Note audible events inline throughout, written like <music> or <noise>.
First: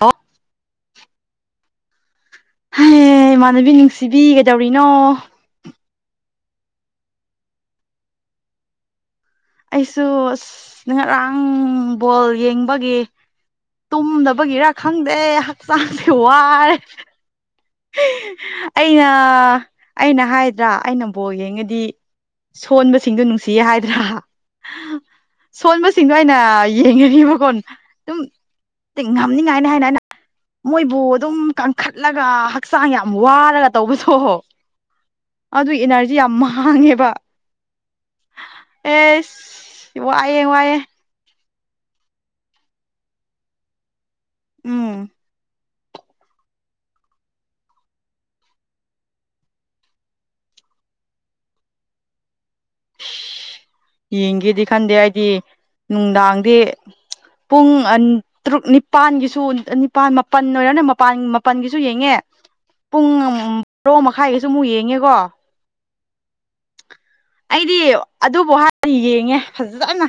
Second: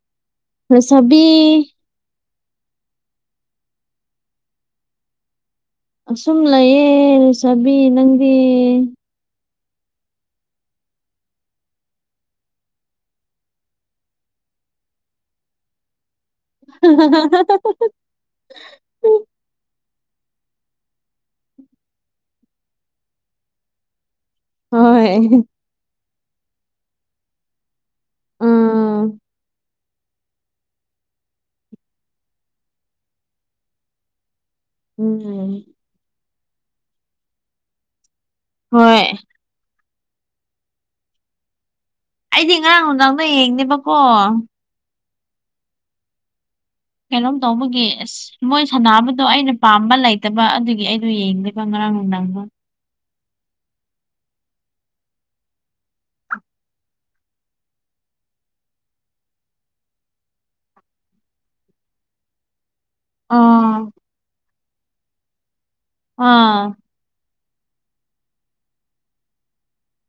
ꯑ ꯁꯕꯤ ꯑꯦ ꯏꯃꯥꯟꯅꯕꯤ ꯅꯨꯡꯁꯤꯕꯤ ꯀꯩꯗꯧꯔꯤꯅꯣ ꯑꯁꯨꯝ ꯂꯩꯌꯦ ꯆꯕꯤ ꯅꯪꯗꯤ ꯑꯩꯁꯨ ꯑꯁ ꯅꯤꯡ ꯉꯔꯥꯡ ꯕꯣꯜ ꯌꯦꯡꯕꯒꯤ ꯇꯨꯝꯗꯕꯒꯤꯔ ꯈꯪꯗꯦ ꯍꯛꯆꯥꯡꯁꯦ ꯋꯥꯔꯦ ꯑꯩꯅ ꯑꯩꯅ ꯍꯥꯏꯗ꯭ꯔꯥ ꯑꯩꯅ ꯕꯣꯔ ꯌꯦꯡꯉꯗꯤ ꯁꯣꯟꯕꯁꯤꯡꯗꯣ ꯅꯨꯡꯁꯤꯌꯦ ꯍꯥꯏꯗ꯭ꯔꯥ ꯍꯣꯏ ꯁꯤꯡꯗꯣ ꯑꯩꯅ ꯌꯦꯡꯉꯕꯀꯣ ꯑꯗꯨꯝ ꯎꯝ ꯉꯝꯅꯤꯡꯉꯥꯏꯅꯤ ꯍꯥꯏꯅ ꯑꯩꯅ ꯃꯣꯏꯕꯨ ꯑꯗꯨꯝ ꯀꯟꯈꯠꯂꯒ ꯍꯛꯆꯥꯡ ꯌꯥꯝ ꯋꯥꯔꯒ ꯇꯧꯕꯗꯣꯍꯣ ꯎꯝ ꯑꯗꯨ ꯏꯅꯔꯖꯤ ꯌꯥꯝ ꯃꯥꯡꯉꯦꯕ ꯍꯣꯏ ꯋꯥꯑꯌꯦ ꯋꯥꯑꯦ ꯑꯩꯗꯤ ꯉꯔꯥꯡ ꯅꯨꯡꯗꯥꯡꯗꯣ ꯌꯦꯡꯅꯦꯦꯕꯀꯣ ꯎꯝ ꯀꯩꯅꯣꯝ ꯇꯧꯕꯒꯤ ꯑꯁ ꯃꯣꯏ ꯁꯥꯟꯅꯕꯗꯣ ꯑꯩꯅ ꯄꯥꯝꯕ ꯂꯩꯇꯕ ꯑꯗꯨꯒꯤ ꯑꯩꯗꯣ ꯌꯦꯡꯗꯕ ꯉꯔ ꯑ ꯅꯪꯃ ꯌꯦꯡꯒꯦꯗꯤ ꯈꯟꯗꯦ ꯍꯥꯏꯗꯤ ꯅꯨꯡꯗꯥꯡꯗꯤ ꯄꯨꯡ ꯇꯔꯨꯛ ꯅꯤꯄꯥꯜꯒꯤꯁꯨ ꯅꯤꯄꯥꯜ ꯃꯥꯄꯜ ꯑꯣꯏꯔꯅꯦ ꯃꯄꯜ ꯃꯥꯄꯜꯒꯤꯁꯨ ꯌꯦꯡꯉꯦ <unintelligible> ꯄꯨꯡ ꯑꯥ ꯄꯔꯣ ꯃꯈꯥꯏꯒꯁꯨ ꯑꯃꯨꯛ ꯌꯦꯡꯉꯦꯀꯣ ꯑꯥ ꯑꯩꯗꯤ ꯑꯗꯨꯕꯨ ꯍꯗꯤ ꯌꯦꯡꯉꯦ ꯐꯖꯅ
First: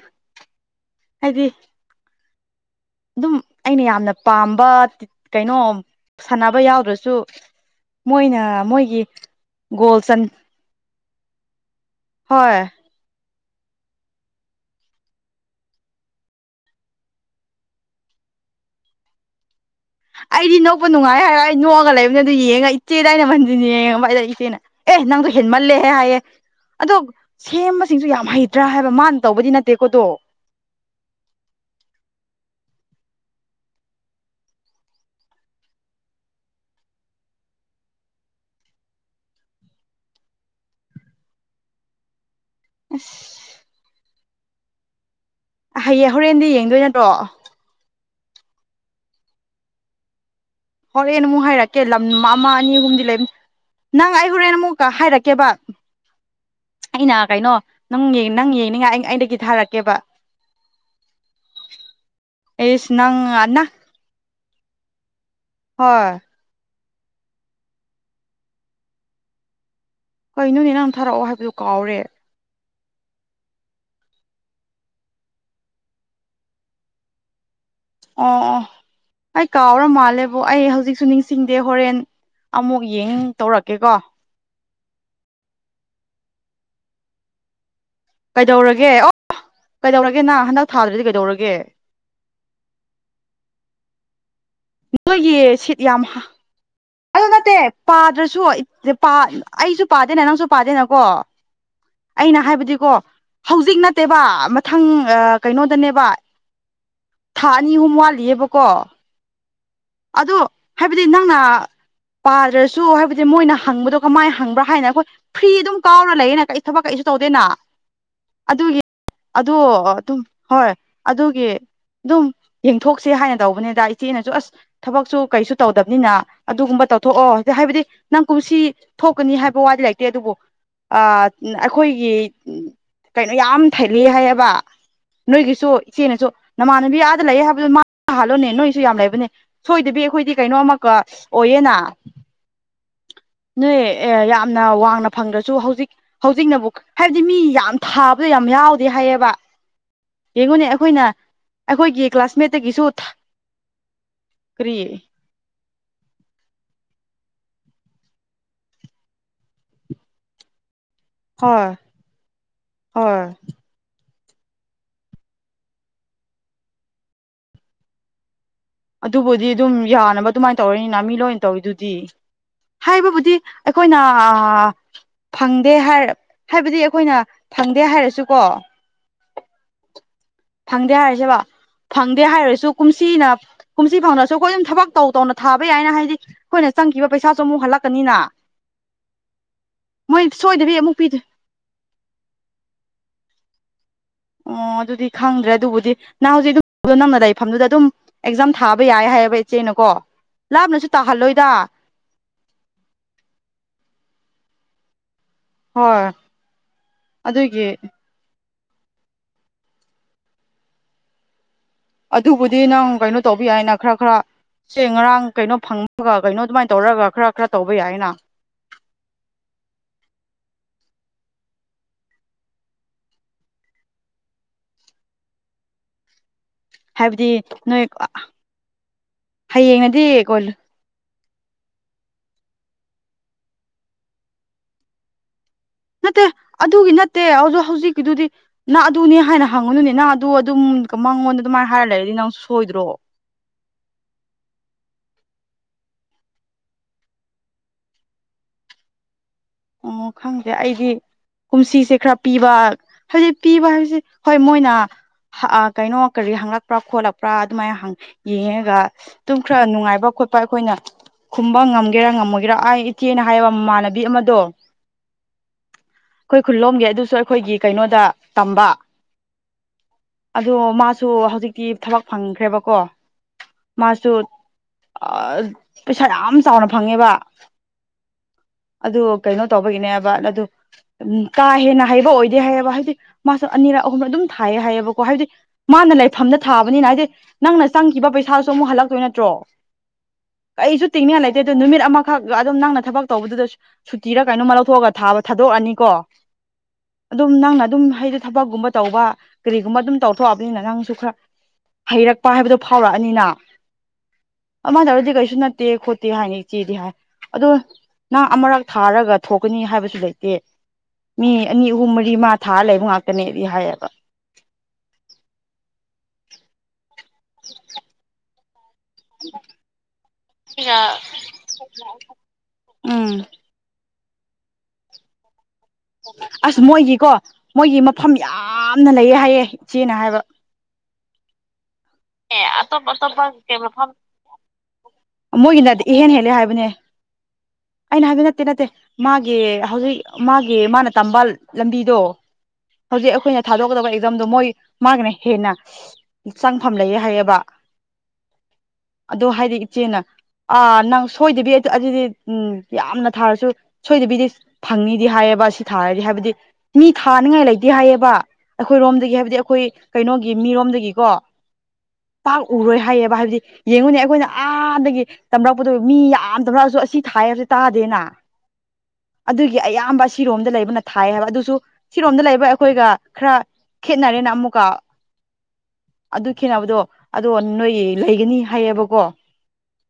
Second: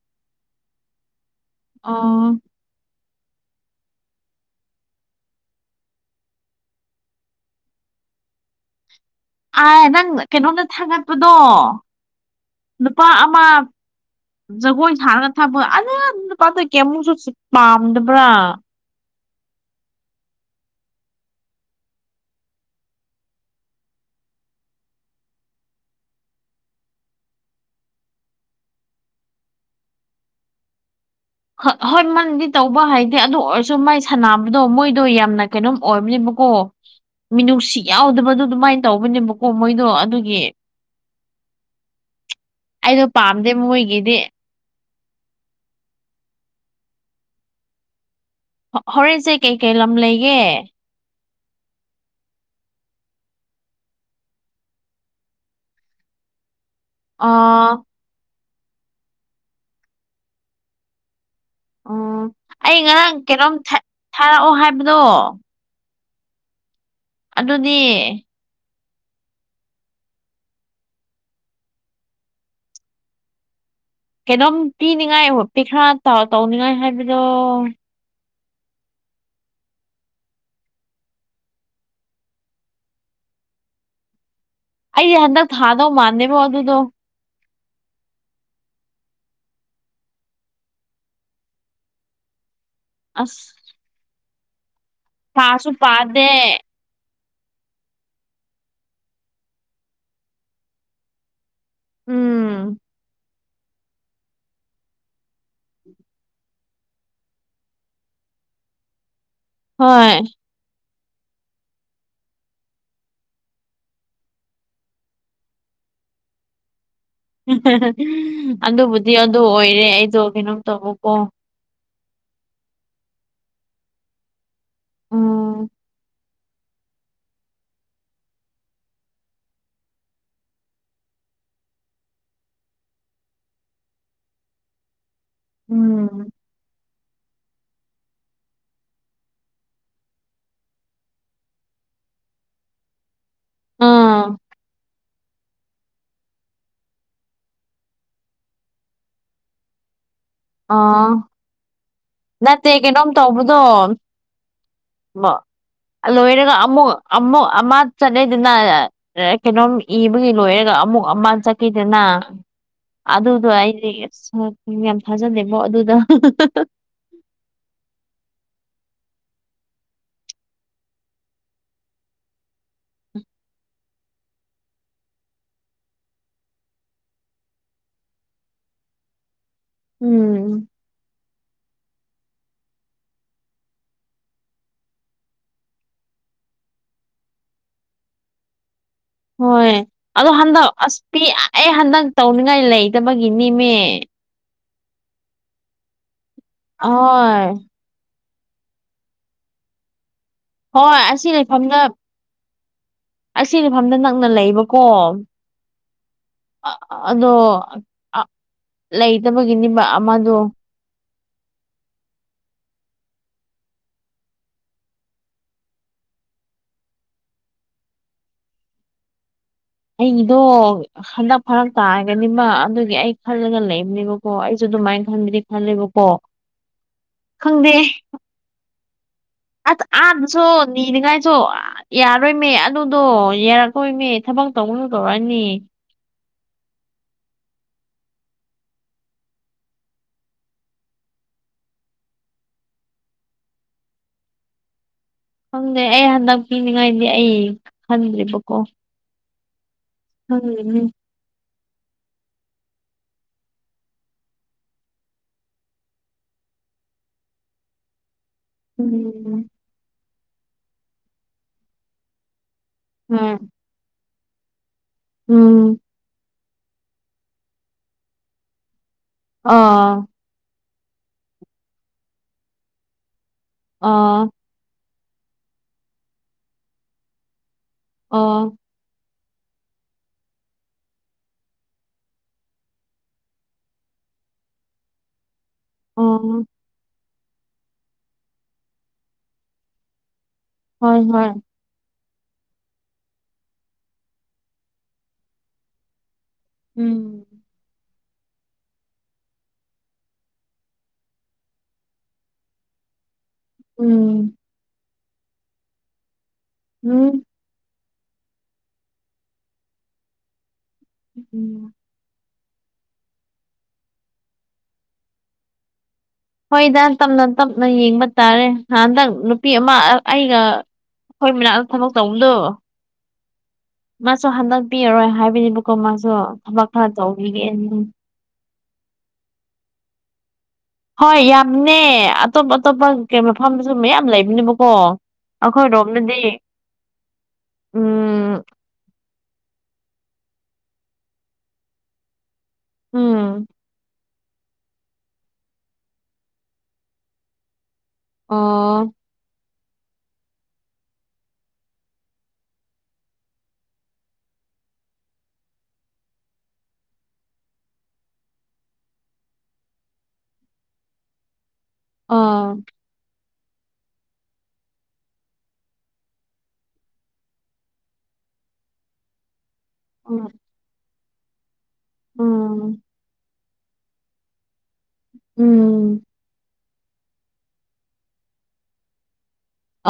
ꯍꯥꯏꯗꯤ ꯑꯥ ꯑꯗꯨꯝ ꯑꯩꯅ ꯌꯥꯝꯅ ꯄꯥꯝꯕ ꯀꯩꯅꯣ ꯁꯥꯟꯅꯕ ꯌꯥꯎꯗ꯭ꯔꯁꯨ ꯃꯣꯏꯅ ꯃꯣꯏꯒꯤ ꯑ ꯒꯣꯜ ꯅꯪ ꯆꯟ ꯀꯩꯅꯣꯅ ꯊꯥꯡꯒꯠꯄꯗꯣ ꯍꯣꯏ ꯅꯨꯄꯥ ꯑꯃ ꯖꯒꯣꯏ ꯁꯥꯔꯒ ꯊꯕ ꯑꯅ ꯄꯊ ꯀꯦ ꯑꯃꯨꯛꯁꯨ ꯄꯥꯝꯗꯕ꯭ꯔꯥ ꯑꯩꯗꯤ ꯅꯣꯛꯄ ꯅꯨꯡꯉꯥꯏ ꯍꯥꯏꯔ ꯑꯩ ꯅꯣꯛꯑꯒ ꯂꯩꯕꯅꯤꯅꯦ ꯑꯗꯨ ꯌꯦꯡꯉ ꯏꯆꯦꯗ ꯑꯩꯅ ꯃꯟꯁꯤꯅꯤ ꯌꯦꯡꯉꯕ ꯑꯩꯗ ꯏꯆꯦꯅ ꯑꯦ ꯅꯪꯒ ꯍꯃꯜꯂꯦꯦ ꯍꯥꯏꯌꯦꯦ ꯑꯗꯣ ꯁꯦꯝꯕꯁꯤꯡꯁꯨ ꯌꯥꯝ ꯍꯩꯇ꯭ꯔꯥ ꯍꯥꯏꯕ ꯃꯥꯅ ꯇꯧꯕꯗꯤ ꯅꯠꯇꯦꯀꯣꯠꯇꯣ <unintelligible> ꯍꯣꯏ ꯍꯣꯏ ꯃꯟꯗꯤ ꯇꯧꯕ ꯍꯥꯏꯗꯦ ꯑꯗꯨ ꯑꯣꯏꯔꯁꯨ ꯃꯥꯏ ꯁꯥꯟꯅꯕꯗꯣ ꯃꯣꯏꯗꯣ ꯌꯥꯝꯅ ꯀꯩꯅꯣꯝ ꯑꯣꯏꯕꯅꯤ ꯀꯣ ꯃꯤꯅꯨꯡꯁꯤ ꯌꯥꯎꯗꯕꯗꯣ ꯑꯗꯨꯃꯥꯏꯅ ꯇꯧꯕꯅꯦꯕꯀꯣ ꯃꯣꯏꯗꯣ ꯑꯗꯨꯒꯤ ꯑꯩꯗꯣ ꯑꯁ ꯄꯥꯝꯗꯦ ꯃꯣꯏꯒꯤꯗꯤ ꯍꯌꯦꯡ ꯍꯣꯔꯦꯟꯗꯤ ꯌꯦꯡꯗꯣꯏ ꯅꯠꯇ꯭ꯔꯣ ꯍꯣꯔꯦꯟꯁꯦ ꯀꯩꯀꯩ ꯂꯝ ꯂꯩꯒꯦ ꯀꯩꯅ ꯑꯃꯨꯛ ꯍꯥꯏꯔꯛꯀꯦ ꯂꯝ ꯑꯃ ꯑꯅꯤ ꯑꯍꯨꯝꯗꯤ ꯂꯩꯅꯤ ꯅꯪ ꯑꯩ ꯍꯣꯔꯦꯟ ꯑꯃꯨꯛꯀ ꯍꯥꯏꯔꯛꯀꯦꯕ ꯑꯩꯅ ꯑ ꯀꯩꯅꯣ ꯅꯪ ꯅꯪ ꯌꯦꯡꯅꯤꯡꯉꯥꯏ ꯑꯩꯗꯒꯤ ꯊꯥꯔꯛꯀꯦꯕ ꯑꯣ ꯑꯩ ꯑꯩꯁ ꯅꯪ ꯉꯔꯥꯡ ꯀꯩꯅꯣꯝ ꯅꯪ ꯊꯥꯔꯛꯑꯣ ꯍꯥꯏꯕꯗꯣ ꯍꯣꯏ ꯑꯗꯨꯅꯦ ꯍꯣꯏ ꯅꯣꯏꯅꯦ ꯅꯪ ꯊꯥꯔꯛꯑꯣ ꯍꯥꯏꯕꯗꯨ ꯀꯥꯎꯔꯦ ꯀꯩꯅꯣꯝ ꯄꯤꯅꯤꯡꯉꯥꯏ ꯄꯤ ꯈꯔ ꯇꯧꯅꯤꯡꯉꯥꯏ ꯍꯥꯏꯕꯗꯣ ꯑꯣ ꯑꯣ <unintelligible> ꯑꯩ ꯀꯥꯎꯔ ꯃꯥꯜꯂꯦꯕꯨ ꯑꯩ ꯍꯧꯖꯤꯛꯁꯨ ꯅꯤꯡꯁꯤꯡꯗꯦ ꯍꯣꯔꯦꯟ ꯑꯃꯨꯛ ꯌꯦꯡ ꯇꯧꯔꯛꯀꯦꯀꯣ ꯑ ꯍꯟꯗꯛ ꯊꯗꯣ ꯃꯥꯥꯟꯦꯕꯥꯎ ꯑꯗꯨꯗꯨꯣ ꯀꯩꯗꯧꯔꯒꯦ ꯑꯣ ꯀꯩꯗꯧꯔꯒꯦ ꯅ ꯍꯟꯗꯛ ꯊꯥꯗꯨꯗꯤ ꯀꯩꯗꯧꯔꯒꯦ ꯑꯁ ꯅꯈꯣꯏꯒꯤ ꯄꯥꯁꯨ ꯁꯤꯠ ꯌꯥꯝ ꯍꯥ ꯄꯥꯗꯦ ꯑꯗꯨ ꯅꯠꯇꯦ ꯄꯥꯗ꯭ꯔꯁꯨ ꯑꯩꯁꯨ ꯄꯥꯗꯦꯅꯦ ꯅꯪꯁꯨ ꯄꯥꯗꯦꯅꯀꯣ ꯑꯩꯅ ꯎꯝ ꯍꯥꯏꯕꯗꯤꯀꯣ ꯍꯧꯖꯤꯛ ꯅꯠꯇꯦꯕ ꯃꯊꯪ ꯀꯩꯅꯣꯗꯅꯦꯕ ꯊꯥ ꯑꯅꯤ ꯑꯍꯨꯝ ꯋꯥꯠꯂꯤꯑꯕꯀꯣ ꯍꯣꯏ ꯑꯗꯣ ꯍꯥꯏꯕꯗꯤ ꯅꯪꯅ ꯄꯥꯗ꯭ꯔꯁꯨ ꯍꯥꯏꯕꯗꯤ ꯃꯣꯏꯅ ꯍꯪꯕꯗꯣ ꯀꯃꯥꯏꯅ ꯍꯪꯕ꯭ꯔꯥ ꯍꯥꯏꯅ ꯑꯩꯈꯣꯏ ꯐ꯭ꯔꯤ ꯑꯗꯨꯝ ꯀꯥꯎꯅ ꯂꯩꯌꯦꯅ ꯀ ꯊꯕꯛ ꯀꯩ ꯇꯧꯗꯦꯅ ꯑꯗꯨꯒꯤ ꯑꯗꯨꯕꯨꯗꯤ ꯑꯗꯨ ꯑꯣ ꯑꯣꯏꯔꯦ ꯑꯗꯨꯝ ꯑꯩꯗꯣ ꯀꯩꯅꯣꯝ ꯍꯣꯏ ꯇꯧꯕꯀꯣ ꯑꯗꯨꯒꯤ ꯑꯗꯨꯝ ꯌꯦꯡꯊꯣꯛꯁꯦ ꯍꯥꯏꯅ ꯇꯧꯕꯅꯤꯗ ꯏꯆꯦꯅꯁꯨ ꯑꯁ ꯊꯕꯛꯁꯨ ꯀꯩꯁꯨ ꯎꯝ ꯇꯧꯗꯕꯅꯤꯅ ꯑꯗꯨꯒꯨꯝꯕ ꯇꯧꯊꯣꯛꯑꯣ ꯍꯥꯏꯕꯗꯤ ꯅꯪ ꯀꯨꯝꯁꯤ ꯊꯣꯛꯀꯅꯤ ꯍꯥꯏꯕ ꯋꯥꯗꯤ ꯂꯩꯇꯦ ꯑꯗꯨꯕꯨ ꯑꯩꯈꯣꯏꯒꯤ ꯀꯩꯅꯣ ꯌꯥꯝ ꯊꯩꯂꯤ ꯍꯥꯏꯌꯦꯕ ꯅꯣꯏꯒꯤꯁꯨ ꯎꯝ ꯏꯆꯦꯅꯁꯨ ꯅꯃꯥꯟꯅꯕꯤ ꯂꯩ ꯍꯥꯏꯕꯗꯨ ꯃꯥꯅ ꯍꯥꯜꯂꯣꯅꯦ ꯅꯣꯏꯁꯨ ꯌꯥꯝ ꯂꯩꯕꯅꯦ ꯁꯣꯏꯗꯕꯤ ꯑꯩꯈꯣꯏꯗꯤ ꯀꯩꯅꯣ ꯑꯃꯛꯀ ꯑꯣꯏꯌꯦꯅ ꯅꯣꯏ ꯑꯦ ꯎꯝ ꯌꯥꯝꯅ ꯋꯥꯡꯅ ꯐꯪꯗ꯭ꯔꯁꯨ ꯍꯧꯖꯤꯛ ꯍꯧꯖꯤꯛꯅꯕꯨ ꯍꯥꯏꯕꯗꯤ ꯃꯤ ꯌꯥꯝ ꯊꯥꯕꯗꯣ ꯌꯥꯝ ꯌꯥꯎꯗꯦ ꯍꯥꯏꯌꯦꯕ ꯌꯦꯡꯉꯣꯅꯦ ꯑꯩꯈꯣꯏꯅ ꯑꯥ ꯑꯩꯈꯣꯏꯒꯤ ꯅꯠꯇꯦ ꯀ꯭ꯂꯥꯁꯃꯦꯠꯇꯒꯤꯁꯨ ꯀꯩꯅꯣꯝ ꯇꯧꯕꯗꯣ ꯀꯔꯤ ꯂꯣꯏꯔꯒ ꯑꯃꯨꯛ ꯑꯃꯨꯛ ꯑꯃ ꯆꯠꯅꯩꯗꯅ ꯀꯩꯅꯣꯝ ꯏꯕꯒꯤ ꯂꯣꯏꯔꯒ ꯑꯃꯨꯛ ꯑꯣꯃꯥꯟ ꯍꯣꯏ ꯆꯀꯤꯗꯅ ꯍꯣꯏ ꯑꯗꯨ ꯑꯗꯨ ꯑꯩꯗꯤ ꯍ ꯎꯝ ꯌꯥꯝ ꯐꯥꯖꯅꯦꯕꯣ ꯑꯗꯨꯗ ꯑꯗꯨꯕꯨꯗꯤ ꯑꯗꯨꯝ ꯌꯥꯅꯕ ꯑꯗꯨꯃꯥꯏꯅ ꯇꯧꯔꯅꯤꯅ ꯃꯤ ꯂꯣꯏꯅ ꯇꯧꯔꯤꯗꯨꯗꯤ ꯍꯥꯏꯕꯕꯨꯗꯤ ꯑꯩꯈꯣꯏꯅ ꯐꯪꯗꯦ ꯍꯥꯏꯔ ꯍꯥꯏꯕꯗꯤ ꯑꯩꯈꯣꯏꯅ ꯐꯪꯗꯦ ꯍꯥꯏꯔꯁꯨꯀꯣ ꯎ ꯐꯪꯗꯦ ꯍꯥꯏꯔꯁꯦꯕ ꯐꯪꯗꯦ ꯍꯥꯏꯔꯁꯨ ꯀꯨꯝꯁꯤꯅ ꯀꯨꯝꯁꯤ ꯐꯥꯎꯅꯁꯨ ꯑꯩꯈꯣꯏ ꯑꯗꯨꯝ ꯊꯕꯛ ꯇꯧ ꯇꯧꯅ ꯊꯥꯕ ꯌꯥꯏꯅ ꯍꯥꯏꯗꯤ ꯑꯩꯈꯣꯏꯅ ꯆꯪꯈꯤꯕ ꯄꯩꯁꯥꯁꯨ ꯑꯃꯨꯛ ꯍꯜꯂꯛꯀꯅꯤꯅ ꯍꯣꯏ ꯃꯣꯏ ꯑꯗꯣ ꯍꯟꯗꯛ ꯁꯣꯏꯗꯕꯤ ꯑꯃꯨꯛ ꯄꯤꯗꯦ ꯑꯁꯄꯤꯤ ꯑꯩ ꯍꯟꯗꯛ ꯇꯧꯅꯤꯡꯉꯥꯏ ꯂꯩꯇꯕꯒꯤꯅꯤ ꯃꯦ ꯑꯣ ꯑꯗꯨꯗꯤ ꯈꯪꯗ꯭ꯔꯦ ꯑꯗꯨꯕꯨꯗꯤ ꯅꯍꯥꯟ ꯍꯧꯖꯤꯛ ꯑꯗꯨꯝ ꯍꯣꯏ ꯅꯪꯅꯗꯥꯏꯐꯝꯗꯨꯗ ꯑꯗꯨꯝ ꯑꯦꯛꯖꯥꯝ ꯊꯥꯕ ꯌꯥꯏ ꯍꯥꯏꯌꯦꯕ ꯏꯆꯦꯅꯀꯣ ꯂꯥꯞꯅꯁꯨ ꯍꯣꯏ ꯑꯁꯤ ꯇꯥꯍꯜꯂꯣꯏꯗ ꯂꯩꯐꯝꯗ ꯑꯁꯤ ꯏꯐꯝꯗ ꯅꯛꯅ ꯂꯩꯕꯀꯣ ꯍꯣꯏ ꯑ ꯑꯗꯣ ꯑꯗꯨꯒꯤ ꯑ ꯂꯩꯇꯕꯒꯤꯅꯦꯕ ꯑꯃꯗꯣ ꯑꯗꯨꯕꯨꯗꯤ ꯅꯪ ꯀꯩꯅꯣ ꯇꯧꯕ ꯌꯥꯏꯅ ꯈꯔ ꯈꯔ ꯁꯦ ꯉꯔꯥꯡ ꯀꯩꯅꯣ ꯐꯪꯃꯒ ꯀꯩꯅꯣ ꯑꯗꯨꯃꯥꯏꯅ ꯇꯧꯔꯒ ꯈꯔ ꯈꯔ ꯇꯧꯕ ꯌꯥꯏꯅ <inaudible> ꯑꯩꯒꯤꯗꯣ ꯍꯟꯗꯛ ꯐꯔꯛ ꯇꯥꯔꯒꯅꯤꯃ ꯑꯗꯨꯒꯤ ꯑꯩ ꯈꯜꯂꯒ ꯂꯩꯕꯅꯦꯕꯀꯣ ꯑꯩꯁꯨ ꯑꯗꯨꯃꯥꯏꯅ ꯈꯟꯕꯗꯤ ꯈꯜꯂꯦꯕꯀꯣ ꯍꯥꯏꯕꯗꯤ ꯈꯪꯗꯦ ꯅꯣꯏ ꯑꯁ ꯍꯌꯦꯡꯅꯗꯤ ꯑꯥꯗꯁꯨ ꯀꯣꯜ ꯅꯤꯅꯤꯡꯉꯥꯏ ꯑꯣ ꯌꯥꯔꯣꯏꯃꯦ ꯑꯗꯨꯗꯣ ꯌꯥꯔꯛꯇꯣꯏꯃꯦ ꯊꯕꯛ ꯇꯧꯅ ꯇꯧꯔꯛꯑꯅꯤ ꯅꯠꯇꯦ ꯑꯗꯨꯒꯤ ꯅꯠꯇꯦ ꯍꯧ ꯍꯧꯖꯤꯛꯀꯤꯗꯨꯗꯤ ꯅꯅꯥ ꯑꯗꯨꯅꯦ ꯍꯥꯏꯅ ꯍꯪꯉꯅꯅꯦ ꯅꯍ ꯑꯗꯨ ꯑꯗꯨꯝ ꯀꯃ ꯅꯉꯣꯟꯗ ꯑꯗꯨꯃꯥꯏꯅ ꯍꯥꯏꯔ ꯂꯩꯔꯗꯤ ꯅꯪ ꯁꯣꯏꯗ꯭ꯔꯣ <inaudible> ꯈꯪꯗꯦ ꯑꯩ ꯍꯟꯗꯛ ꯄꯤꯅꯤꯡꯉꯥꯏꯗꯤ ꯑꯩ ꯈꯟꯗ꯭ꯦꯔꯤꯕꯀꯣ ꯑꯣ ꯈꯪꯗꯦ ꯑꯩꯗꯤ ꯀꯨꯝꯁꯤꯁꯦ ꯈꯔ ꯄꯤꯕ ꯍꯥꯏꯖꯤꯗꯤ ꯄꯤꯕ ꯍꯥꯏꯕꯁꯦ ꯍꯣꯏ ꯃꯣꯏꯅ ꯀꯩꯅꯣ ꯀꯔꯤ ꯍꯪꯂꯛꯄ꯭ꯔꯥ ꯈꯣꯠꯂꯛꯄ꯭ꯔꯥ ꯑꯗꯨꯃꯥꯏꯅ ꯌꯦꯡꯉꯒ ꯑꯗꯨꯝ ꯎꯝ ꯈꯔ ꯅꯨꯡꯉꯥꯏꯕ ꯈꯣꯠꯄ ꯑꯩꯈꯣꯏꯅ ꯈꯨꯝꯕ ꯉꯝꯒꯦꯔꯥ ꯉꯝꯃꯣꯏ ꯀꯔꯥ ꯑꯩ ꯏꯆꯦꯅ ꯎꯝ ꯍꯥꯏꯕ ꯃꯃꯥꯟꯅꯕꯤ ꯑꯃꯗꯣ ꯎꯝ ꯑꯩꯈꯣꯏ ꯈꯨꯂꯣꯝꯒꯤ ꯑꯗꯨꯁꯨ ꯑꯩꯈꯣꯏꯒꯤ ꯀꯩꯅꯣꯗ ꯇꯝꯕ ꯑꯥ ꯑꯗꯣ ꯃꯥꯁꯨ ꯍꯧꯖꯤꯛꯇꯤ ꯊꯕꯛ ꯐꯪꯈ꯭ꯔꯦꯕꯀꯣ ꯃꯥꯁꯨ ꯑꯥ ꯄꯩꯁꯥ ꯌꯥꯝ ꯆꯥꯎꯅ ꯐꯪꯉꯦꯕ ꯑꯣ ꯑꯗꯨ ꯀꯩꯅꯣ ꯇꯧꯕꯒꯤꯅꯦꯕ ꯑꯗꯨ ꯎ ꯀꯥ ꯍꯦꯟꯅ ꯍꯩꯕ ꯑꯣꯏꯗꯦ ꯍꯥꯏꯌꯦꯕ ꯍꯥꯏꯗꯤ ꯃꯥꯁꯨ ꯑꯅꯤꯔꯛ ꯑꯍꯨꯝꯔꯛ ꯑꯗꯨꯝ ꯊꯥꯏꯌꯦ ꯍꯥꯏꯌꯦꯕꯀꯣ ꯍꯥꯏꯕꯗꯤ ꯃꯥꯅ ꯂꯩꯐꯝꯗ ꯑꯥ ꯊꯥꯕꯅꯤꯅ ꯍꯥꯏꯗꯤꯦ ꯅꯪꯅ ꯆꯪꯈꯤꯕ ꯄꯩꯁꯥꯁꯨ ꯑꯃꯨꯛ ꯍꯜꯂꯛꯇꯣꯏ ꯅꯠꯇ꯭ꯔꯣ ꯑꯩꯁꯨ ꯍꯣꯏ ꯇꯤꯡꯅꯤꯡꯉ ꯍꯣꯏ ꯂꯩꯇꯦ ꯑꯗꯨ ꯅꯨꯃꯤꯠ ꯑꯃꯈꯛ ꯑꯗꯨꯝ ꯅꯪꯅ ꯊꯕꯛ ꯇꯧꯕꯗꯨꯗꯁꯨ ꯁꯨꯇꯤꯔ ꯀꯩꯅꯣꯃ ꯂꯧꯊꯣꯛꯑꯒ ꯊꯥꯕ ꯊꯥꯗꯣꯛꯑꯅꯤꯀꯣ ꯎꯝ ꯑꯗꯨꯝ ꯅꯪꯅ ꯑꯗꯨꯝ ꯍꯗꯨ ꯊꯕꯛꯀꯨꯝꯕ ꯇꯧꯕ ꯀꯔꯤꯒꯨꯝꯕ ꯑꯗꯨꯝ ꯇꯧꯊꯣꯛꯑꯕꯅꯤꯅ ꯅꯪꯁꯨ ꯈꯔ ꯍꯩꯔꯛꯄ ꯍꯥꯏꯕꯗꯨꯣ ꯐꯥꯎꯔꯛꯑꯅꯤꯅ ꯎꯝ ꯑꯃ ꯇꯧꯔꯗꯤ ꯀꯩꯁꯨ ꯅꯠꯇꯦ ꯈꯣꯠꯇꯦ ꯍꯥꯏꯅꯤ ꯏꯆꯦꯗꯤ ꯍꯥꯏ ꯎꯝ ꯑꯗꯣ ꯅꯪ ꯑꯃꯨꯔꯛ ꯊꯥꯔꯒ ꯊꯣꯛꯀꯅꯤ ꯍꯥꯏꯕꯁꯨ ꯂꯩꯇꯦ ꯃꯤ ꯑꯅꯤ ꯎꯝ ꯑꯍꯨꯝ ꯃꯔꯤ ꯊꯥ ꯂꯩꯕ ꯉꯥꯛꯇꯅꯦꯗꯤ ꯍꯥꯏꯌꯦꯕ ꯍꯣꯏꯗ ꯇꯞꯅ ꯇꯞꯅ ꯌꯦꯡꯕ ꯇꯥꯔꯦ ꯅꯟꯗꯪ ꯅꯨꯄꯤ ꯑꯃ ꯑꯩꯒ ꯁꯤꯔ ꯑꯩꯈꯣꯏ ꯃꯅꯥꯛꯇ ꯊꯕꯛ ꯇꯧꯕꯗꯣ ꯎꯝ ꯃꯥꯁꯨ ꯍꯟꯗꯛꯄꯤꯔꯔꯣꯏ ꯍꯥꯏꯕꯅꯤꯕꯨ ꯑꯁ ꯃꯣꯏꯒꯤꯀꯣ ꯃꯣꯏꯒꯤ ꯃꯐꯝ ꯌꯥꯝꯅ ꯂꯩꯌꯦ ꯍꯥꯏꯌꯦꯦ ꯏꯆꯦꯅ ꯍꯥꯏꯕ ꯍꯣꯏ ꯌꯥꯝꯅꯦ ꯑꯇꯣꯞ ꯑꯇꯣꯞꯄ ꯀꯩ ꯃꯐꯝꯁꯨ ꯃꯌꯥꯝ ꯂꯩꯕꯅꯦꯕꯀꯣ ꯃꯣꯏꯒꯤꯅꯗꯤ ꯏꯍꯦꯟ ꯑꯩꯈꯣꯏꯔꯣꯝꯗꯗꯤ ꯍꯦꯜꯂꯦ ꯍꯥꯏꯕꯅꯦ ꯑꯩꯅ ꯍꯥꯏꯕ ꯎꯝ ꯅꯠꯇꯦ ꯅꯠꯇꯦ ꯃꯥꯒꯤ ꯍꯧꯖꯤꯛ ꯃꯥꯒꯤ ꯃꯥꯅ ꯇꯝꯕ ꯂꯝꯕꯤꯗꯣ ꯍꯧꯖꯤꯛ ꯑꯩꯈꯣꯏꯅ ꯎꯝ ꯊꯥꯗꯣꯛꯀꯗꯕ ꯑꯦꯛꯖꯥꯝꯗꯣ ꯃꯣꯏ ꯃꯥꯒꯤꯅ ꯍꯦꯟꯅ ꯆ ꯐꯝ ꯂꯩꯑꯦ ꯍꯥꯏꯌꯦꯕ ꯑꯣ ꯆꯦꯅ ꯑꯥ ꯅꯪ ꯁꯣꯏꯗꯕꯤ ꯑꯗꯨꯗꯤ ꯎꯝ ꯌꯥꯝꯅ ꯊꯥꯔꯁꯨ ꯁꯣꯏꯗꯕꯤꯗꯤ ꯐꯪꯅꯤꯤꯗꯤ ꯍꯥꯏꯌꯦ ꯊꯔꯗꯤ ꯍꯥꯏꯕ ꯃꯤ ꯊꯥꯉꯥꯏ ꯂꯩꯇꯦ ꯍꯥꯏꯌꯦꯕ ꯑꯩꯈꯣꯏꯔꯣꯝ ꯍꯥꯏꯕꯗꯤ ꯑꯩꯈꯣꯏ ꯀꯩꯅꯣꯒꯤ ꯃꯤꯔꯣꯝꯗꯒꯤꯀꯣ ꯄꯥꯛ ꯑꯥ ꯎꯔꯣꯏ ꯍꯥꯏꯌꯦꯕ ꯍꯥꯏꯕꯗꯤ ꯌꯦꯡꯉꯨꯅꯦ ꯑꯩꯈꯣꯏꯅ ꯑꯥꯗꯒꯤ ꯇꯝꯂꯛꯄꯗꯣ ꯃꯤ ꯌꯥꯝ ꯇꯝꯂꯛꯑꯁꯨ ꯑꯁꯤ ꯊꯥꯏ ꯍꯥꯏꯕꯁꯦ ꯇꯥꯗꯦꯅ ꯑꯗꯨ ꯒꯤ ꯑꯌꯥꯝꯕ ꯎꯝ ꯁꯤꯔꯣꯝꯗ ꯂꯩꯕꯅ ꯊꯥꯏ ꯍꯥꯏꯕ ꯑꯗꯨꯁꯨ ꯁꯤꯔꯣꯝꯗ ꯂꯩꯕ ꯎꯝ ꯑꯩꯈꯣꯏꯒ ꯈꯔ ꯈꯦꯠꯅꯔꯦꯅꯃ ꯀꯥ ꯎꯝ ꯅꯕꯗꯣ ꯑꯗꯣ ꯅꯣꯏ ꯂꯩꯒꯅꯤ ꯍꯥꯏꯌꯦꯕꯀꯣ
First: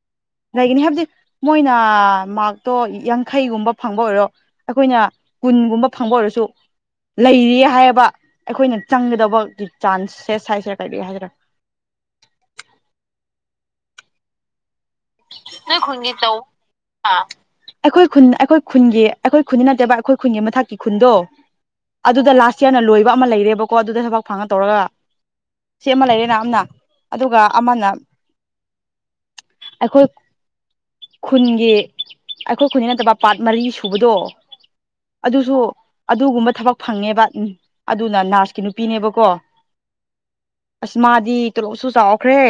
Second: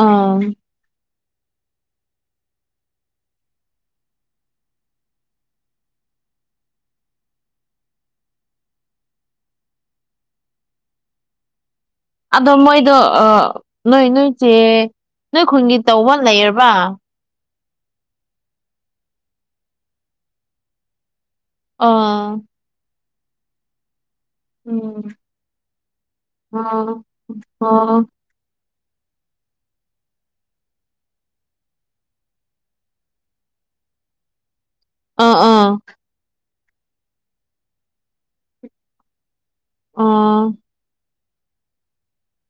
ꯑꯥ ꯂꯩꯒꯅꯤ ꯍꯥꯏꯕꯗꯤ ꯃꯣꯏꯅ ꯃꯥꯔꯛꯇꯣ ꯌꯥꯡꯈꯩꯒꯨꯝꯕ ꯐꯪꯕ ꯑꯣꯏꯔꯣ ꯑꯩꯈꯣꯏꯅ ꯀꯨꯟꯒꯨꯝꯕ ꯐꯪꯕ ꯑꯣꯏꯔꯁꯨ ꯂꯩꯔꯤ ꯍꯥꯏꯕ ꯑꯩꯈꯣꯏꯅ ꯆꯪꯒꯗꯕꯒꯤ ꯆꯥꯟꯁꯦꯁ ꯍꯥꯏꯁꯤꯔꯥ ꯀꯩꯗ ꯍꯥꯏꯁꯤꯔ ꯑꯗꯣ ꯃꯣꯏꯗꯣ ꯅꯣꯏ ꯅꯣꯏꯁꯦ ꯅꯣꯏ ꯈꯨꯟꯒꯤ ꯇꯧꯕ ꯂꯩꯔꯕ ꯑꯩꯈꯣꯏ ꯈꯨꯟ ꯑꯩꯈꯣꯏ ꯈꯨꯟꯒꯤ ꯑꯩꯈꯣꯏ ꯈꯨꯟꯗꯤ ꯅꯠꯇꯦꯕ ꯑꯩꯈꯣꯏ ꯈꯨꯟꯒꯤ ꯃꯊꯛꯀꯤ ꯈꯨꯟꯗꯣ ꯑꯗꯨꯗ ꯑꯥ ꯂꯥꯁ ꯏꯌꯥꯔꯅ ꯂꯣꯏꯕ ꯑꯃ ꯂꯩꯔꯦꯕꯀꯣ ꯑꯗꯨꯗ ꯊꯕꯛ ꯐꯪꯉ ꯇꯧꯔꯒ ꯎꯝ ꯁꯤ ꯑꯃ ꯂꯩꯔꯦꯅ ꯑꯅ ꯑꯣ ꯑꯗꯨꯒ ꯑꯃꯅ ꯑꯣ ꯑꯩꯈꯣꯏ ꯈꯨꯟꯒꯤ ꯑꯩꯈꯣꯏ ꯈꯨꯟꯒꯤ ꯅꯠꯇꯕ ꯄꯥꯠ ꯃꯔꯤ ꯁꯨꯕꯗꯣ ꯑꯥ ꯑꯗꯨꯁꯨ ꯑꯥ ꯑꯗꯨꯒꯨꯝꯕ ꯊꯕꯛ ꯐꯪꯉꯦꯕ ꯑꯗꯨꯅ ꯅꯅꯥꯔꯁꯀꯤ ꯅꯨꯄꯤꯅꯦꯕꯀꯣ ꯑꯥ ꯑꯁꯃꯥꯗꯤ ꯇꯂꯣꯛꯁꯨ ꯆꯥꯎꯈ꯭ꯔꯦ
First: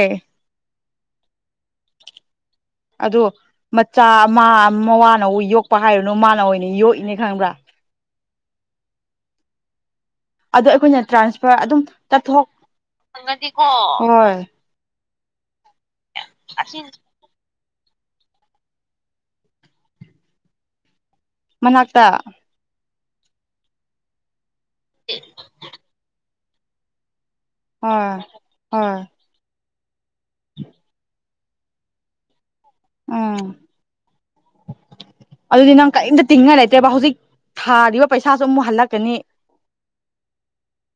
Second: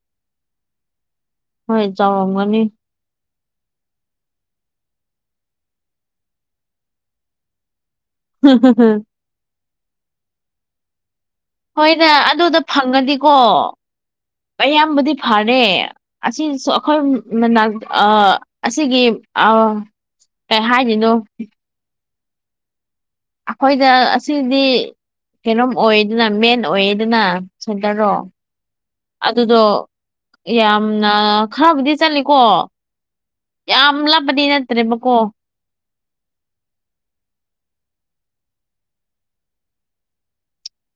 ꯍꯣꯏ ꯆꯥꯎꯔꯝꯒꯅꯤ ꯑꯗꯣ ꯃꯆꯥ ꯑꯃ ꯃꯋꯥꯅꯕꯨ ꯌꯣꯛꯄ ꯍꯥꯏꯔꯨꯅꯨ ꯃꯥꯅ ꯑꯣꯏꯅ ꯌꯣꯛꯏꯅꯦ ꯈꯪꯕ꯭ꯔꯥ ꯍꯝꯝ ꯑꯗꯣ ꯑꯩꯈꯣꯏꯅ ꯇ꯭ꯔꯥꯟꯁ ꯍꯣꯏꯅ ꯑꯗꯨꯗ ꯐꯪꯉꯅꯤꯀꯣ ꯍꯣꯏ ꯑꯌꯥꯝꯕꯗꯤ ꯐꯔꯦ ꯑꯁꯤꯁꯨ ꯑꯩꯈꯣꯏ ꯑ ꯑꯁꯤꯒꯤ ꯀꯩ ꯍꯥꯏꯗꯣꯏꯅꯣ ꯃꯅꯥꯛꯇ ꯑꯩꯈꯣꯏꯗ ꯑꯁꯤꯗꯤ ꯀꯩꯅꯣꯝ ꯑꯣꯏꯗꯅ ꯃꯦꯟ ꯑꯣꯏꯗꯅ ꯁꯦꯟꯇꯔꯔꯣ ꯍꯣꯏ ꯍꯣꯏ ꯑꯗꯨꯗꯣ ꯌꯥꯝꯅ ꯈꯔꯕꯨꯗꯤ ꯆꯠꯂꯤꯀꯣ ꯎꯝ ꯌꯥꯝ ꯂꯕꯗꯤ ꯅꯠꯇ꯭ꯔꯦꯕꯀꯣ ꯑꯗꯨꯗꯤ ꯅꯪ ꯀꯔꯤꯝꯇ ꯇꯤꯡꯉ ꯂꯩꯇꯦꯕ ꯍꯧꯖꯤꯛ ꯊꯥꯔꯤꯕ ꯄꯩꯁꯥꯁꯨ ꯑꯃꯨꯛ ꯍꯜꯂꯛꯀꯅꯤ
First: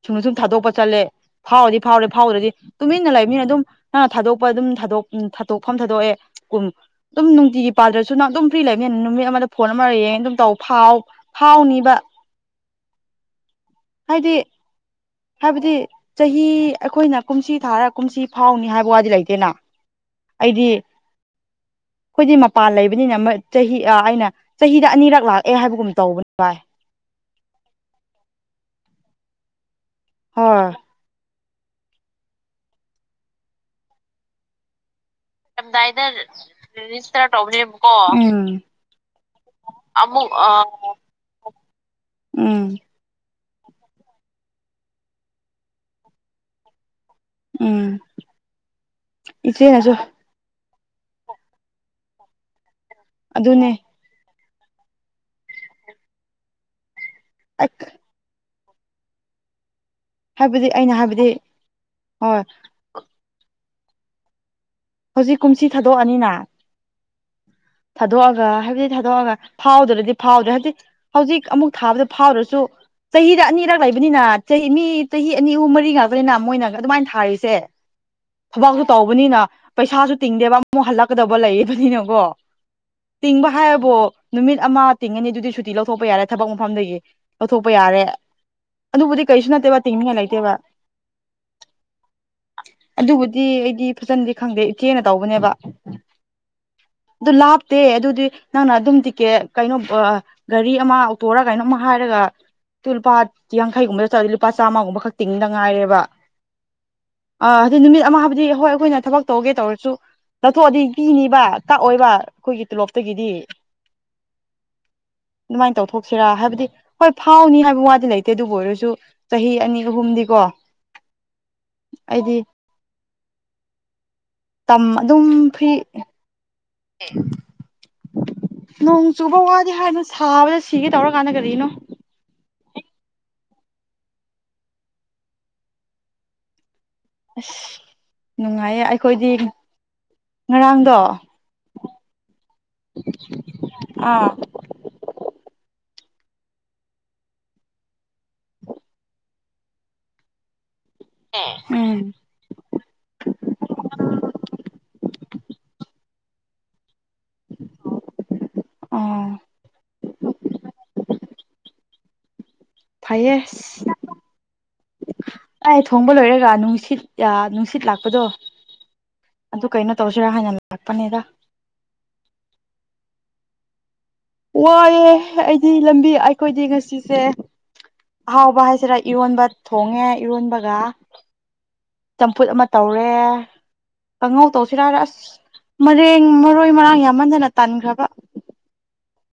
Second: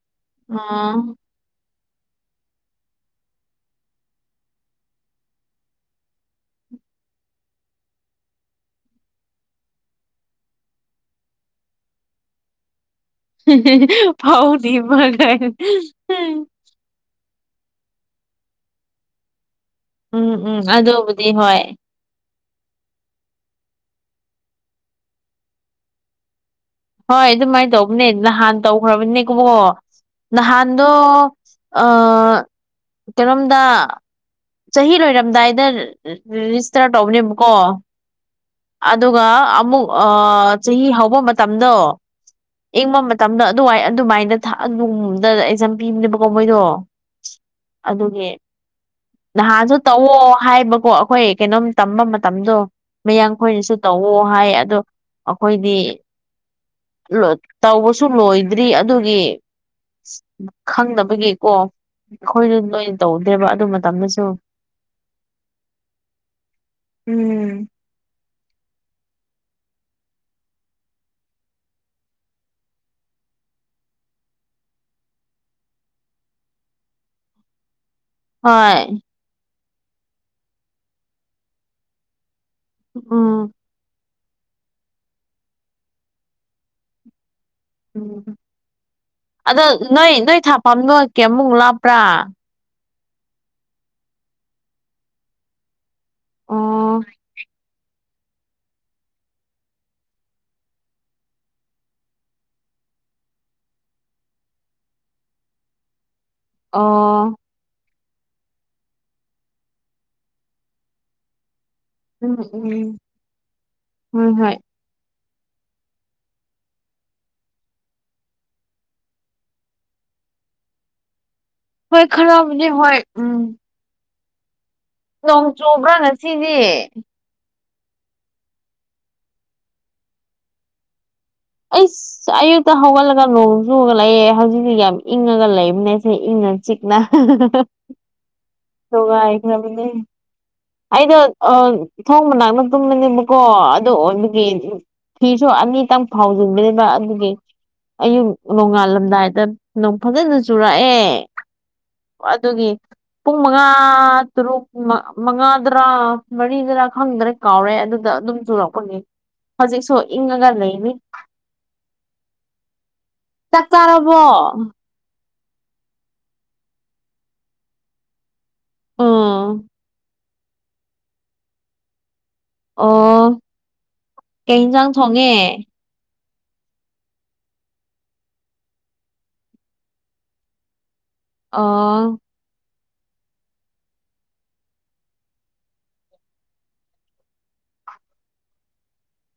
ꯁꯨꯝꯅ ꯁꯨꯝ ꯊꯥꯗꯣꯛꯄ ꯑꯥ ꯆꯠꯂꯦ ꯐꯥꯎꯗꯤ ꯐꯥꯎꯔꯦ ꯐꯥꯎꯗ꯭ꯔꯗꯤ ꯇꯨꯃꯤꯟꯅ ꯂꯩꯕꯅꯤꯅ ꯑꯗꯨꯝ ꯅꯪ ꯊꯥꯗꯣꯛꯄ ꯑꯗꯨꯝ ꯊꯥꯗꯣꯛ ꯊꯥꯗꯣꯛꯐꯝ ꯊꯥꯗꯣꯛꯑꯦ ꯀꯨꯝ ꯑꯗꯨꯝ ꯅꯨꯡꯇꯤꯒꯤ ꯄꯥꯜꯗ꯭ꯔꯁꯨ ꯅꯪ ꯑꯗꯨꯝ ꯐ꯭ꯔꯤ ꯂꯩꯕꯃꯤꯅꯤꯅ ꯅꯨꯃꯤꯠ ꯑꯃꯗ ꯐꯣꯟ ꯑꯃꯔ ꯌꯦꯡꯉ ꯑꯗꯨꯝ ꯇꯧ ꯐꯥꯎ ꯐꯥꯎꯅꯤꯕ ꯍꯥꯏꯗꯤ ꯐꯥꯎꯅꯤꯕ ꯀꯥꯏꯅ ꯍꯥꯏꯕꯗꯤ ꯆꯍꯤ ꯑꯩꯈꯣꯏꯅ ꯀꯨꯝꯁꯤ ꯊꯥꯔꯒ ꯀꯨꯝꯁꯤ ꯐꯥꯎꯅꯤ ꯍꯥꯏꯕ ꯋꯥꯗꯤ ꯂꯩꯇꯦꯅ ꯎꯝ ꯎꯝ ꯑꯩꯗꯤ ꯑꯗꯨꯕꯨꯗꯤ ꯍꯣꯏ ꯑꯩꯈꯣꯏꯗꯤ ꯃꯄꯥꯟ ꯂꯩꯕꯅꯤꯅ ꯆꯍꯤ ꯑꯩꯅ ꯆꯍꯤꯗ ꯑꯅꯤꯔꯛ ꯂꯥꯛꯑꯦ ꯍꯥꯏꯕꯒꯨꯝ ꯇꯧꯕꯅꯤ ꯚꯥꯏ ꯍꯣꯏ ꯑꯗꯨꯃꯥꯏꯅ ꯇꯧꯕꯅꯦ ꯅꯍꯥꯟ ꯇꯧꯈ꯭ꯔꯕꯅꯦ ꯀꯕꯣ ꯍꯣꯏ ꯅꯍꯥꯟꯗꯣ ꯑ ꯀꯩꯅꯣꯝꯗ ꯆꯍꯤ ꯂꯣꯏꯔꯔꯕ ꯔꯝꯗꯥꯏꯗ ꯂꯣꯏꯔꯝꯗꯥꯏꯗ ꯔꯦꯖꯤꯁꯇꯥꯔ ꯇꯧꯕꯅꯦꯕꯀꯣ ꯑꯗꯨꯒ ꯑꯃꯨꯛ ꯆꯍꯤ ꯍꯧꯕ ꯃꯇꯝꯗꯣ ꯎꯝ ꯏꯪꯕ ꯇꯝꯅ ꯑꯗꯨꯋꯥꯏ ꯑꯗꯨꯃꯥꯏꯅ ꯅꯨꯡꯝꯗ ꯑꯦꯛꯖꯥꯝ ꯄꯤꯕꯅꯦꯕꯀꯣ ꯃꯣꯏꯗꯣ ꯎꯝ ꯑꯗꯨꯒꯤ ꯅꯍꯥꯁꯨ ꯏꯆꯦꯅꯁꯨ ꯇꯧꯑꯣ ꯍꯥꯏꯕ ꯀꯣ ꯑꯩꯈꯣꯏ ꯀꯩꯅꯣꯝ ꯇꯝꯕ ꯃꯇꯝꯗꯣ ꯑꯗꯨꯅꯦ ꯃꯌꯥꯡꯈꯣꯏꯅꯁꯨ ꯇꯧꯋ ꯍꯥꯏ ꯑꯗꯣ ꯑꯩꯈꯣꯏꯗꯤ ꯇꯧꯕꯁꯨ ꯂꯣꯏꯗ꯭ꯔꯤ ꯑꯗꯨꯒꯤ ꯍꯥꯏꯕꯗꯤ ꯑꯩꯅ ꯍꯥꯏꯕꯗꯤ ꯈꯪꯗꯕꯒꯤꯀꯣ ꯍꯣꯏ ꯑꯩꯈꯣꯏꯁꯨ ꯅꯣꯏꯅ ꯇꯧꯗꯦꯕ ꯑꯗꯨ ꯃꯇꯝꯗꯁꯨ ꯍꯧꯖꯤꯛ ꯀꯨꯝꯁꯤ ꯊꯥꯗꯣꯛꯑꯅꯤꯅ ꯎꯝ ꯊꯥꯗꯣꯛꯑꯒ ꯍꯥꯏꯕꯗꯤ ꯊꯥꯗꯣꯛꯑꯒ ꯐꯥꯎꯗ꯭ꯔꯗꯤ ꯐꯥꯎꯗ꯭ꯔꯦ ꯍꯥꯏꯕꯗꯤ ꯍꯧꯖꯤꯛ ꯑꯃꯨꯛ ꯊꯥꯕꯗ ꯐꯥꯎꯗ꯭ꯔꯁꯨ ꯆꯍꯤꯗ ꯑꯅꯤꯔꯛ ꯂꯩꯕꯅꯤꯅ ꯆꯍꯤ ꯃꯤ ꯆꯍꯤ ꯑꯅꯤ ꯑꯍꯨꯝ ꯃꯔꯤ ꯉꯥꯛꯄꯅꯤꯅ ꯃꯣꯏꯅꯒ ꯑꯗꯨꯃꯥꯏꯅ ꯊꯥꯔꯤꯁꯦ ꯍꯣꯏ ꯊꯕꯥꯛꯇꯨ ꯇꯧꯕꯅꯤꯅ ꯄꯩꯁꯥꯁꯨ ꯇꯤꯡꯗꯦꯕ ꯑꯃꯨꯛ ꯍꯜꯂꯛꯀꯗꯕ ꯂꯩꯕꯅꯤꯅꯀꯣ ꯇꯤꯡꯕ ꯎꯝ ꯍꯥꯏꯔꯕꯣ ꯅꯨꯃꯤꯠ ꯑꯃ ꯇꯤꯡꯉꯅꯤ ꯑꯗꯨꯗꯤ ꯁꯨꯇꯤ ꯂꯧꯊꯣꯛꯄ ꯌꯥꯔꯦ ꯊꯕꯛ ꯃꯐꯝꯗꯒꯤ ꯂꯧꯊꯣꯛꯄ ꯌꯥꯔꯦ ꯑꯗꯨꯕꯨꯗꯤ ꯀꯩꯁꯨ ꯑꯗꯣ ꯅꯠꯇꯦꯕ ꯅꯣꯏ ꯇꯤꯡꯅꯤꯡꯉꯥꯏ ꯅꯣꯏ ꯂꯩꯇꯦꯕ ꯊꯥꯐꯝꯝ ꯅꯣꯀꯦ ꯑꯃꯨꯛ ꯂꯥꯞꯄ꯭ꯔꯥ ꯑꯗꯨꯕꯨꯗꯤ ꯑꯩꯗꯤ ꯐꯖꯅꯗꯤ ꯈꯪꯗꯦ ꯏꯆꯦꯅ ꯇꯧꯕꯅꯦꯕ ꯑꯣ ꯑꯗꯨ ꯂꯥꯞ ꯦ ꯑꯗꯨꯗꯤ ꯅꯪꯅ ꯑꯗꯨꯝ ꯇꯤꯀꯦꯠ ꯀꯩꯅꯣ ꯒꯥꯔꯤ ꯑꯃ ꯑꯣꯇꯣꯔ ꯀꯩꯅꯣꯝ ꯑꯃ ꯍꯥꯏꯔꯒ ꯂꯨꯄꯥ ꯌꯥꯡꯈꯩꯒꯨꯝꯕ ꯆꯠꯗꯤ ꯂꯨꯄꯥ ꯆꯥꯝꯃꯒꯨꯝꯕ ꯈꯛꯇꯤꯡꯗ ꯉꯥꯏꯔꯦꯕ ꯑ ꯑꯥ ꯑꯗꯨ ꯅꯨꯃꯤꯠ ꯑꯃ ꯍꯥꯏꯕꯗꯤ ꯍꯣꯏ ꯑꯩꯈꯣꯏꯅ ꯊꯕꯛ ꯇꯧꯒꯦ ꯇꯧꯔꯁꯨ ꯇꯥꯊꯣꯛꯑꯗꯤ ꯀꯤꯅꯤꯕ ꯀꯛꯑꯣ ꯑꯩꯈꯣꯏꯒꯤ ꯎꯝ ꯇꯣꯂꯣꯞꯇꯒꯤꯗꯤ ꯎꯝ ꯍꯣꯏ ꯍꯣꯏ ꯑꯗꯨꯃꯥꯏꯅ ꯇꯧꯊꯣꯛꯁꯤꯔꯥ ꯍꯥꯏꯕꯗꯤ ꯍꯣꯏ ꯐꯥꯎꯅꯤ ꯍꯥꯏꯕ ꯋꯥꯗꯤ ꯂꯩꯇꯦ ꯑꯗꯨꯕꯨ ꯑꯣꯏꯔꯁꯨ ꯆꯍꯤ ꯑꯅꯤ ꯑꯍꯨꯝꯗꯤ ꯀꯣ ꯍꯣꯏ ꯈꯔꯕꯅꯦ ꯍꯣꯏ ꯎꯝ ꯇꯝ ꯑꯗꯨꯝ ꯅꯣꯡ ꯐ꯭ꯔꯤ ꯆꯨꯕ꯭ꯔꯥ ꯉꯁꯤꯗꯤ ꯅꯣꯡ ꯆꯨꯕ ꯋꯥꯗꯤ ꯍꯥꯏꯅ ꯁꯥꯕꯗ ꯁꯤꯒꯦ ꯇꯧꯔ ꯑꯩ ꯛꯇ ꯍꯧꯒꯠꯂꯒ ꯅꯣꯡ ꯆꯨꯨꯔꯒ ꯂꯩꯦ ꯍꯧꯖꯤꯛꯇꯤ ꯌꯥꯝ ꯏꯪꯉꯒ ꯂꯩꯕꯅꯦꯁꯦ ꯏꯪꯉ ꯆꯤꯛ ꯑꯁ ꯅꯨꯡꯉꯥꯏꯌꯦ ꯇꯣꯒ ꯑꯩꯈꯣꯏꯗꯤ ꯍꯥꯏꯅꯃꯤꯅꯦ ꯉꯔꯥꯡꯗꯣ ꯑꯩꯗꯣ ꯊꯣꯡ ꯃꯅꯥꯛꯅ ꯇꯨꯝꯕꯅꯦꯕꯀꯣ ꯑꯗꯨ ꯑꯥ ꯑꯣꯏꯕꯒꯤ ꯐꯤꯁꯨ ꯑꯅꯤꯇꯪ ꯐꯥꯎꯖꯤꯟꯕꯅꯤꯅ ꯑꯗꯨꯒꯤ ꯑꯌꯨꯛ ꯅꯣꯡꯉꯥꯜꯂꯝꯗꯥꯏꯗ ꯅ ꯐꯖꯅ ꯆꯨꯔꯛꯑꯦ ꯑꯦ ꯎꯝ ꯑꯗꯨꯒꯤ ꯄꯨꯡ ꯃꯉꯥ ꯇꯔꯨꯛ ꯃꯉꯥꯗꯔꯥ ꯃꯔꯤꯗꯔꯥ ꯈꯪꯗꯅ ꯀꯥꯎꯔꯦ ꯑꯗꯨꯗ ꯑꯗꯨꯝ ꯆꯨꯔꯛꯄꯅꯤ ꯑꯣ ꯍꯧꯖꯤꯛꯁꯨ ꯏꯪꯉꯒ ꯂꯩꯅꯤ ꯐꯩꯌꯦ ꯆ ꯇꯥꯔꯕꯣ ꯑꯩ ꯊꯣꯡꯕ ꯂꯣꯏꯔꯦꯒ ꯅꯨꯡꯁꯤꯠ ꯅꯨꯡꯁꯤꯠ ꯂꯥꯛꯄꯗꯣ ꯑꯗꯨ ꯎꯝ ꯀꯩꯅꯣ ꯇꯧꯁꯤ ꯔ ꯍꯥꯏꯅ ꯂꯥꯛꯄꯅꯦꯗ ꯑꯣ ꯀꯩ ꯌꯦꯟꯁꯥꯡ ꯋꯥꯏꯑꯦ ꯊꯣꯡꯉꯦ ꯑꯩꯗꯤ ꯂꯝꯕꯤ ꯑꯩꯈꯣꯏꯗꯤ ꯉꯁꯤꯁꯦ ꯑꯍꯥꯎꯕ ꯍꯥꯏꯁꯤꯔꯥ ꯏꯔꯣꯟꯕ ꯊꯣꯡꯉꯦ ꯏꯔꯣꯟꯕꯒ ꯑꯥ ꯆꯝꯐꯨꯠ ꯑꯃ ꯇꯧꯔꯦ ꯀꯥꯡꯍꯧ ꯇꯧꯁꯤꯔꯥꯔ ꯑꯁ ꯃꯔꯦꯡ ꯃꯔꯣꯏ ꯃꯔꯥꯡ ꯌꯥꯝꯍꯟꯗꯅ ꯇꯥꯟꯈ꯭ꯔꯕ